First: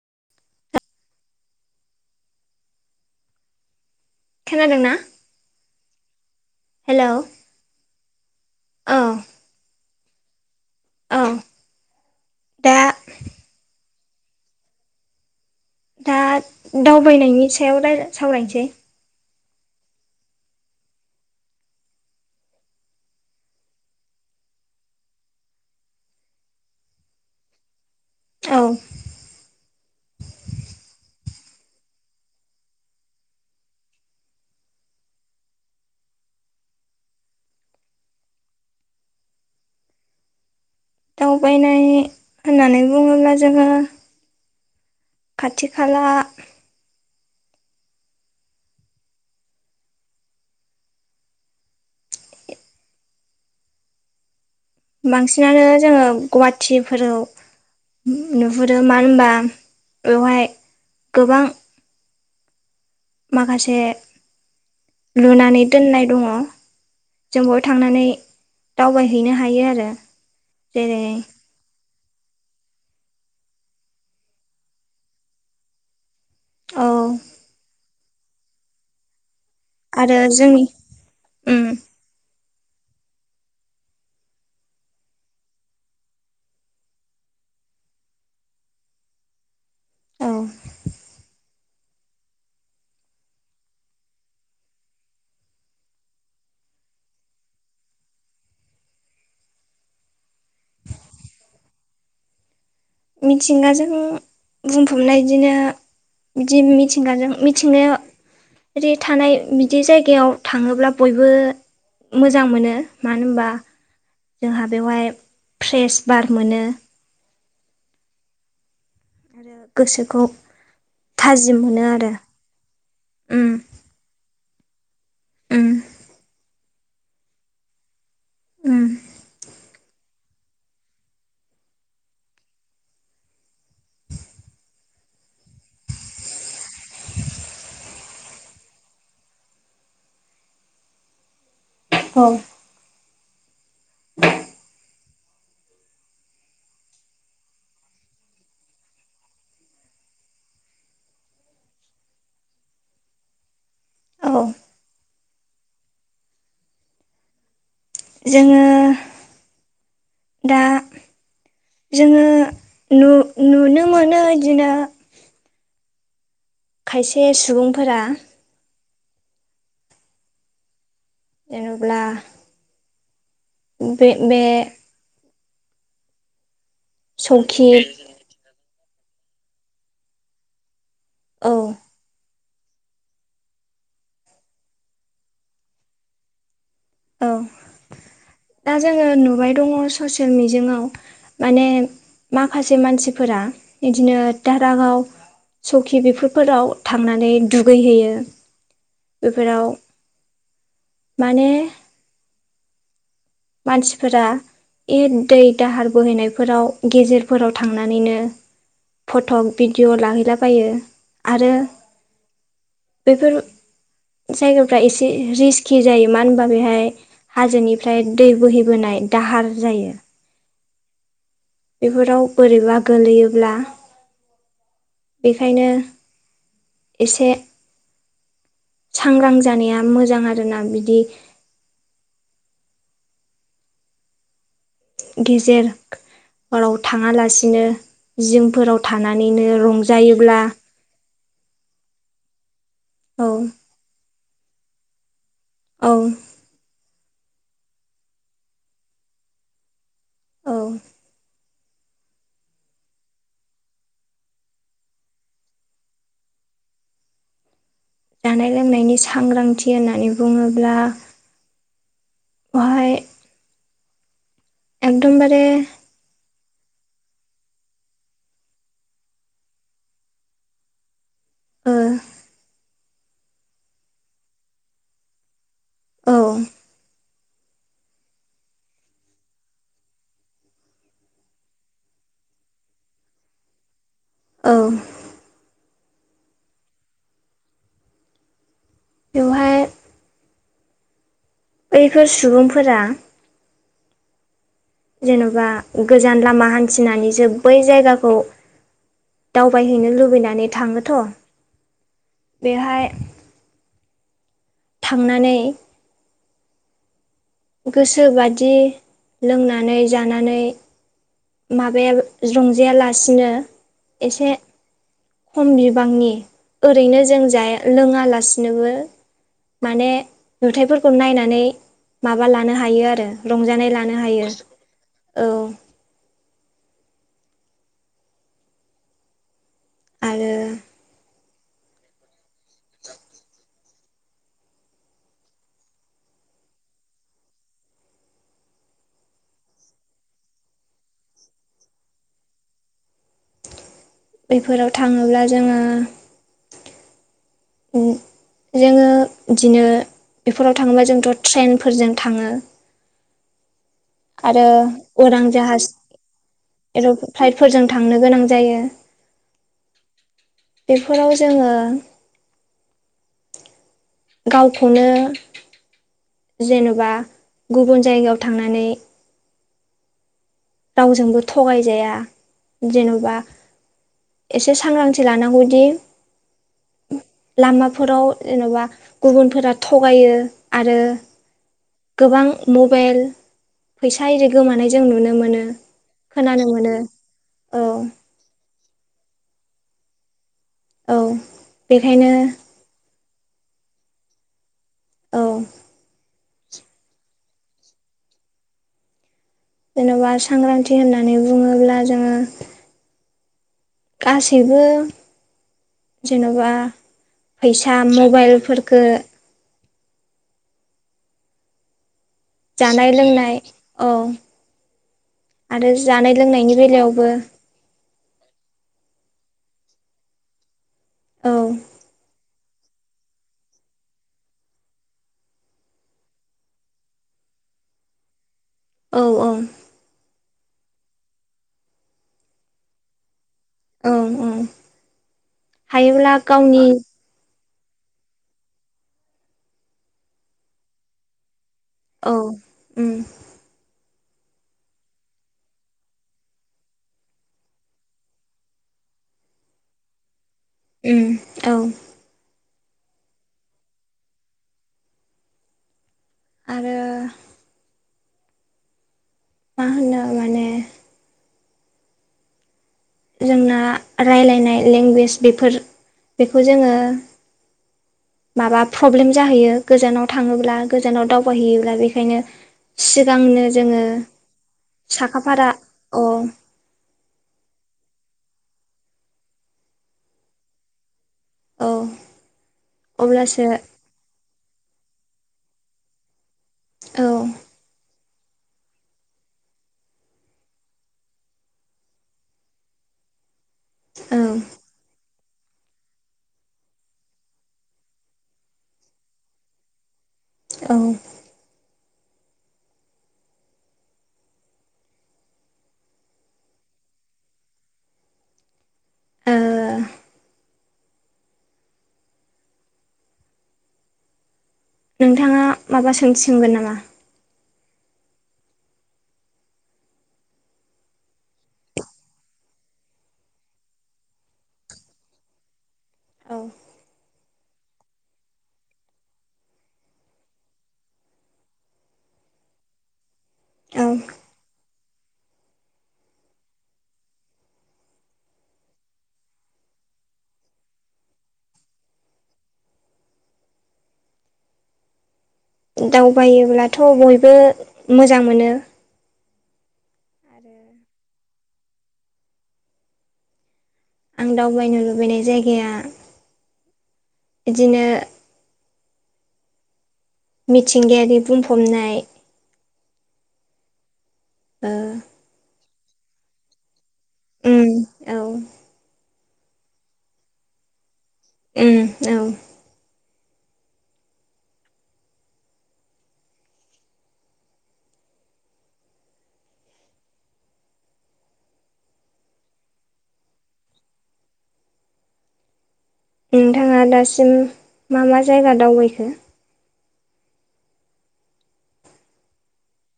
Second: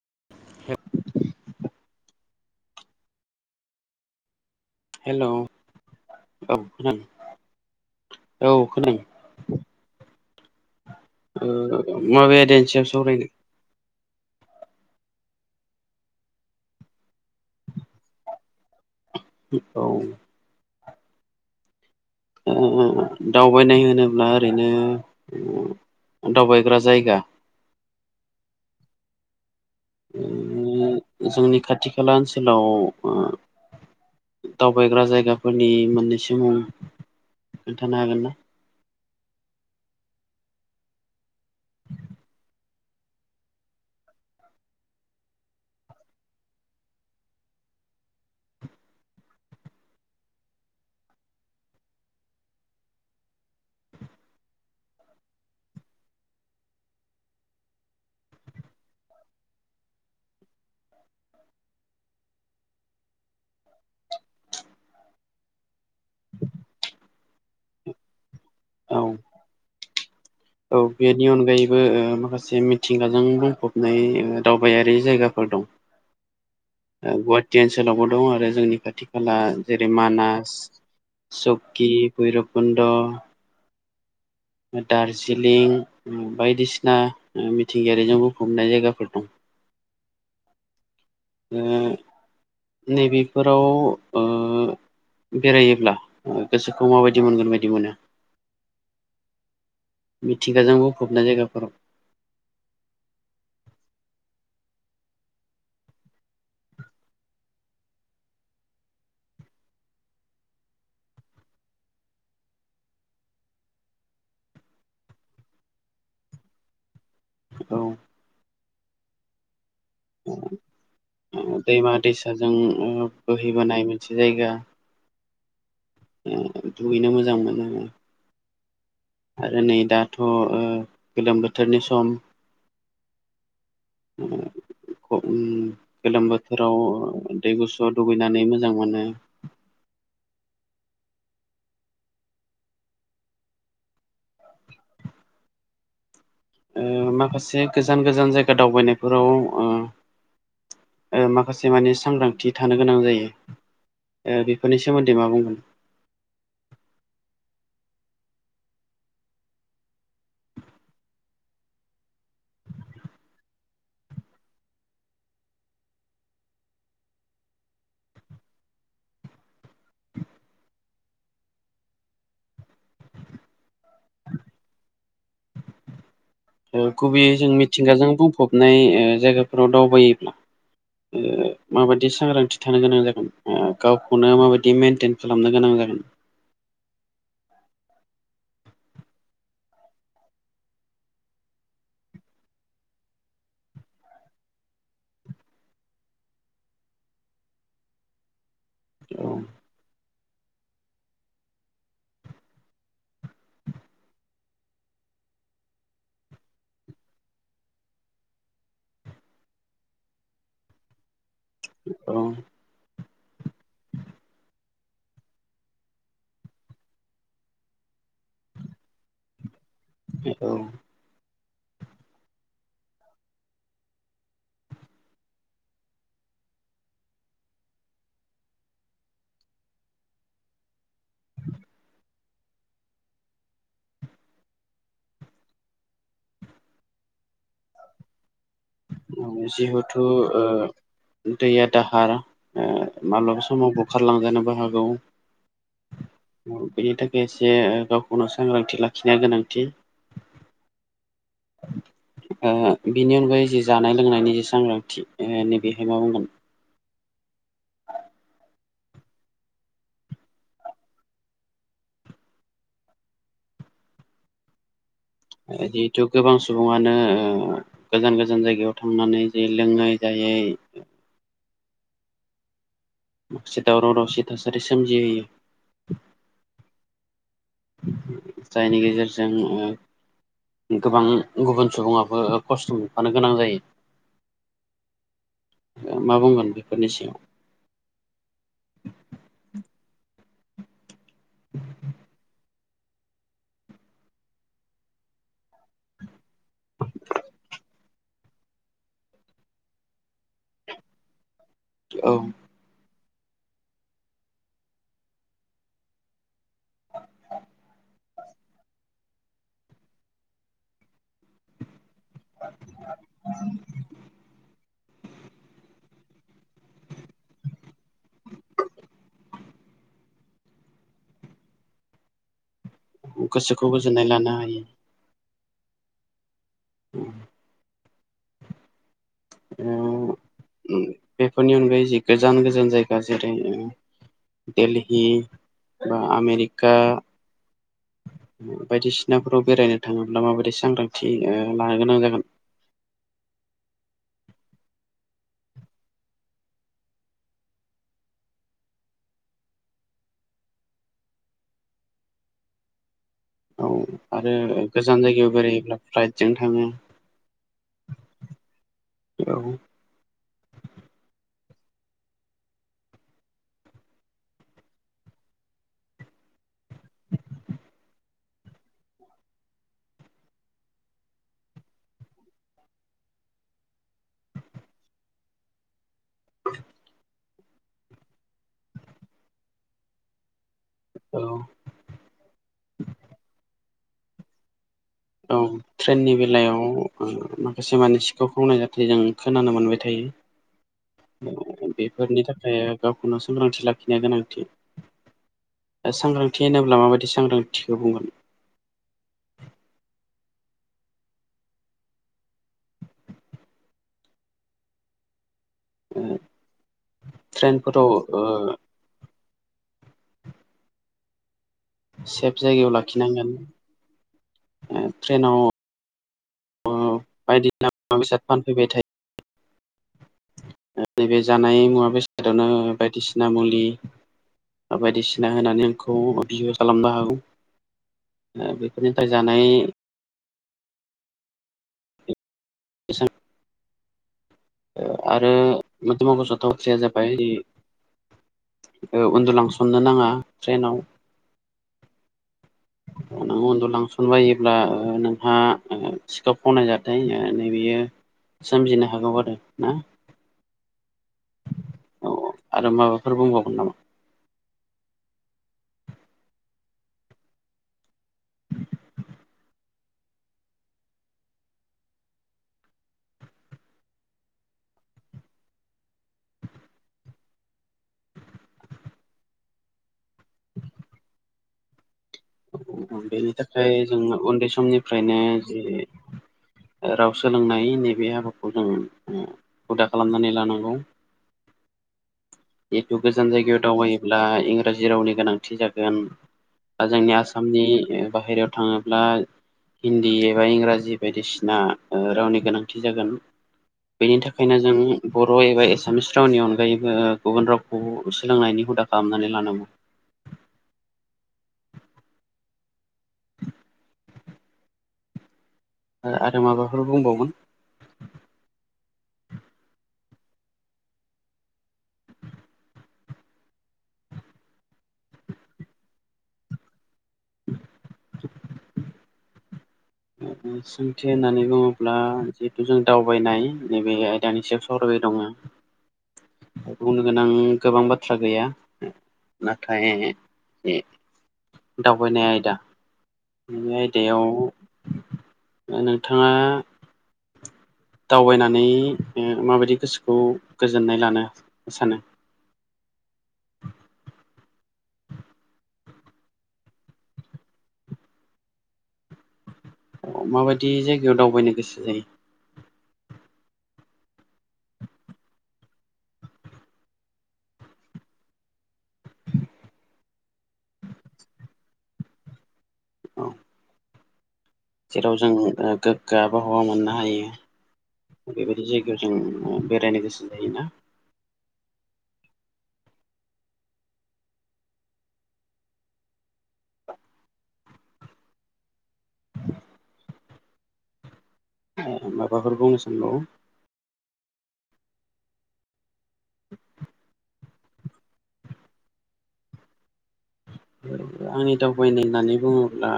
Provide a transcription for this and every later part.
[inaudible] खोनादोंना हेल' औ हेलौ खोनायो। औ औ ओ माबे आयदानि दा सायाव सावरायनो? दा दावबायनायनि सायाव राय सावरायनोसै। औ ओ दावबायनाय होनोब्ला ओरैनो ओ दावबायग्रा जायगा। औ ओ जोंनि खाथि खाला ओनसोलाव दावबायग्रा जायगाफोरनि मोननैसो मुं खोन्थानो हागोन ना? दावबायनाय होननानै बुं बुङोब्ला जोङो खाथि खाला बांसिनानो जोङो गुवाहाटिफोराव नुहुरो मानो होमबा बेवहाय गोबां माखासे लुनानै दोननाय दङ जों बेयाव थांनानै औ दावबायहैनो हायो आरो औ जेरै बेनि अनगायैबो ओ माखासे मि थिंगाजों बुंंफबनाय ओ दावबायारि जायगाफोर दं। औ ओ गुवाहाटि ओनसोलावबो दं आरो जोंनि खाथि खाला जेरै आरो मानास जोंनि उम सकि भैरबकुन्द दारजिलिं बायदिसिना ओ मिथिंगायारिजों बुंफबनाय जायगाफोर दं। [inaudible] औ ओ नै बेफोराव ओ बेरायोब्ला ओ गोसोखौ माबायदि मोनगोन बायदि मोनो? [inaudible] मिथिंगाजों बुंफबनाय जायगाफोराव मिथिंगाजों बुंफबनाय इदिनो बिदि मिथिंगाजों मिथिंनाया बिदि थानाय बिदि जायगायाव थाङोब्ला बयबो मोजां मोनो मानो होमबा जोंहा बेवहाय फ्रेश बार मोनो। औ आरो गोसोखौ थाजिम मोनो दैमा आरो दैसाजों ओ बोहैबोनाय मोनसे जायगा ओम। दुगैनो मोजां मोनो आङो। उम आरो नै दाथ' ओ गोलोम बोथोरनि सम [inaudible] खम गोलोम बोथोराव दै गुसुआव दुगैनानै मोजां मोनो। [unintelligible] [inaudible] ओ माखासे गोजान गोजान जायगा दावबायनायफोराव ओ ओ माखासे माने सांग्रांथि थानो गोनां जायो। ओ औ बेफोरनि सोमोन्दै मा बुंगोन? जोङो दा जोङो नु नुनो मोनो बिदिनो खायसे सुबुंफोरा जेनोब्ला बे ओ गुबैयै जों सौखि मिथिंगाजों बुंफबनाय ओ जायगाफोराव दावबायोब्ला ओ औ माबायदि सांग्रांथि थानो गोनां जागोन, ओ गावखौनो माबायदि मेनटेन खालामनो गोनां जागोन? औ। दा जोङो नुबाय दङ ससियेल मिजिङावआव माने माखासे मानसिफोरा बिदिनो धारागाव सखि बेफोरफोराव थांनानै दुगैहैयो। औ बेफोराव माने मानसिफोरा ए दै दाहार बोहैनायफोराव गेजेरफोराव थांनानैनो फट' भिडिअ' लाहैलाबायो। आरो औ। बेफोर जायगाफ्रा एसे रिस्कि जायो। मानो होनबा बेहाय हाजोनिफ्राय दै बोहैबोनाय दाहार जायो औ। बेफोराव बोरैबा गोलैयोब्ला बेखायनो एसे सांग्रां जानाया मोजां आरोना बिदि गेजेराव थाङालासिनो जिंफोराव थानानैनो औ जिहेथु रंजायोब्ला ओ दैया दाहार ओ औ माब्लाबा समाव बुखारलांजानोबो हागौ। औ बेनि थाखाय एसे गावखौनो सांग्रांथि लाखिनाया गोनांथि। औ। ओ बिनि अनगायै जि जानाय लोंनायनि जि सांग्रांथि नैबेहाय मा बुंगोन? जानाय लोंनायनि सांग्रांथि होननानै बुंङोब्ला बहाय एकदमबारे इदिथ' गोबां सुबुङानो ओ गोजान गोजान जायगायाव थांनानै जि लोङै जायै ओ मक्सिदआव दाराव-दावसि थासारि सोमजिहोयो। औ जायनि गेजेरजों उ गोबां गुबुन सुबुङाबो खस्थ' मोनफानो गोनां जायो। औ। मा बुंगोन बेफोरनि सिङाव? बेवहाय बैफोर सुबुंफोरा जेन'बा गोजान लामा हान्थिनानैसो बै जायगाखौ दावबायहैनो लुबैनानै थाङोथ'। औ बेहाय थांनानै सोरोबादि लोंनानै जानानै माबाया रंजायालासिनो एसे खम बिबांनि ओरैनो जों जाया लोङालासिनोबो माने नुथाइफोरखौ नायनानै नो आरो रंजानाय लानो हायो औ औ आरो ओ बेफोरनि अनगायै जि गोजान गोजान जायगा जेरै ओ दिल्ली बा आमेरिका बायदिसिनाफोराव बेरायनो थाङोब्ला माबायदि सांग्रांथि ओ लानो गोनां जागोन। बेफोराव थाङोब्ला जोङो उ जोङो बिदिनो बेफोराव थाङोबा जोंथ' ट्रेनफोरजों थाङो। औ [inaudible] आरो गोजान उरां जायगायाव जाहाज बेरायोब्ला फ्लाइटजों थाङो एर' फ्लाइटफोरजों थांनो गोनां जायो। औ बेफोराव जोङो गावखौनो जेन'बा गुबुन जायगायाव थांनानै रावजोंबो थगायजाया जेन'बा एसे सांग्रांथि लानांगौदि लामाफोराव जेन'बा गुबुनफोरा थगायो आरो औ गोबां मबाइल फैसा आरि गोमानाय जों नुनो मोनो। ट्रेननि खोनानो बेलायाव मोनो ओ औ माखासे मानसिखौ खावनाय जाथाय जों खोनानो मोनबाय औ थायो। बेखायनो बेफोरनि थाखाय गावखौनो सांग्रांथि लाखिनाया गोनांथि औ दा सांग्रां थि होनोब्ला माबायदि सांग्रांथिखौ बुंगोन। जेन'बा सांग्रांथि होननानै बुङोब्ला जोङो गासैबो ओ जेन'बा फैसा ट्रेनफोराव ओ मबाइलफोरफोरखौ सेफ जायगायाव जानाय लाखिनांगोन लोंनाय औ ओ आरो जानाय लोंनायनि बेलायाव बायदिना मुवा, बेसाद फानफैबाय थायो। नैबे औ जानाय मुवा, बेसादआवनो बायदिसिना मुलि बायदिसिना होनानै आंखौ बिहो खालामनोबो हागौ औ बेफोरनिफ्राय औ जानाय एसान औ औ आरो हायोब्ला मोग साथाव गावनि बाथ्राया जाबाय ओ उन्दुलांसननो नाङा ट्रेनाव औ उम खनबायोब्ला नोंहा सिखाव ओ खावनायजथाय नै बियो सोमजिनो हागौ आरो ना उ औ औ आरो माबाफोर बुंबावगोन नामा? आरो मा होनो माने जोंना रायलायनाय लेंगुवेज बेफोर बेखौ जोङो माबा प्रब्लेम जाहैयो गोजानाव थाङोब्ला गोजानाव दावबायहैयोब्ला बे खायनो बेनि सिगांनो थाखाय जोङो जों उन्दै समनिफ्रायनो साखाफारा जि अ राव सोलोंनाय नैबे हाबाखौ जों हुदा खालामनानै लानांगौ औ एथु गोजान अब्लासो जायगायाव दावबायोब्ला इंराजि रावनि गोनां थि जागोन बा औ जोंनि आसामनि बाहेरायाव थाङोब्ला हिन्दी एबा इंराजि बायदिसिना रावनि गोनांथि जागोन बेनि औ थाखायनो जों बर' एबा एसामिस रावनि अनगायैबो गुबुन रावखौ सोलोंनायनि हुदा खालामनानै लानांगोन औ। आरो माबाफोर बुंबागोन? ओ नोंथांङा माबा सोंथि सोंगोन नामा? सोंथि होननानै बुङोब्ला जिहेथु जों दावबायनाय नैबे आयदानि सायाव सावराय दङ' औ बुंनो गोनां गोबां बाथ्रा गैया नाथाय दावबायनाय आयदा बे औ आयदायाव नोंथांङा दावबायनानै माबायदि गोसोखौ गोजोननाय लानो सानो दावबायोब्लाथ' बयबो मोजां मोनो अ आरो माबायदि जायगायाव दावबायनो गोसो जायो आं दावबायनो लुबैनाय जायगाया इदिनो। मिथिंगायारि बुंफबनाय औ ओ जेराव जों गोग्गो आबहावा मोननो हायो उम औ बेबायदि जायगायाव जों बेरायनो गोसो जायोना उम औ [unintelligible] ए माबाफोर बुंनो साववो नोंथांङा दासिम मा मा जायगा दावबायखो? आंनि दावबायनाय होननानै बुङोब्ला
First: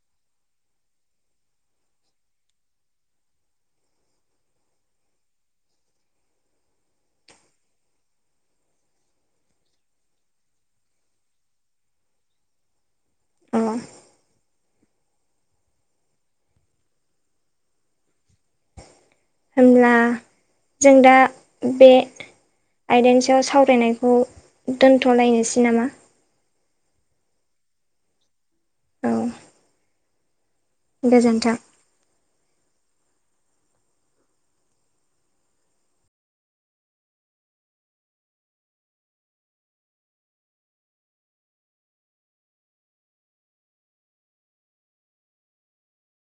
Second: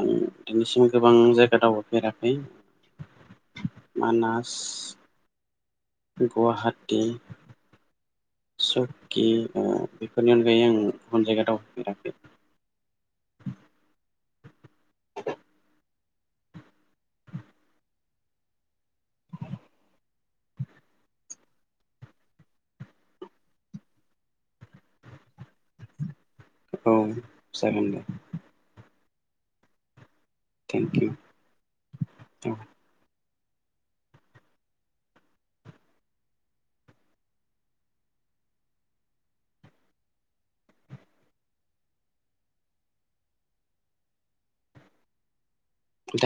आं दिनैसिम गोबां जायगा दावबायफेरा। [unintelligible] [unintelligible] मानास गुवाहाटि स'कि ओ बेफोरनि अनगायै आं अन जायगा दावफेराखै औ। होमब्ला जों दा बे आयदानि सायाव सावरायनायखौ दोनथ'लायनोसै नामा? औ जागोन दे औ। थेंक गोजोन्थों इउ।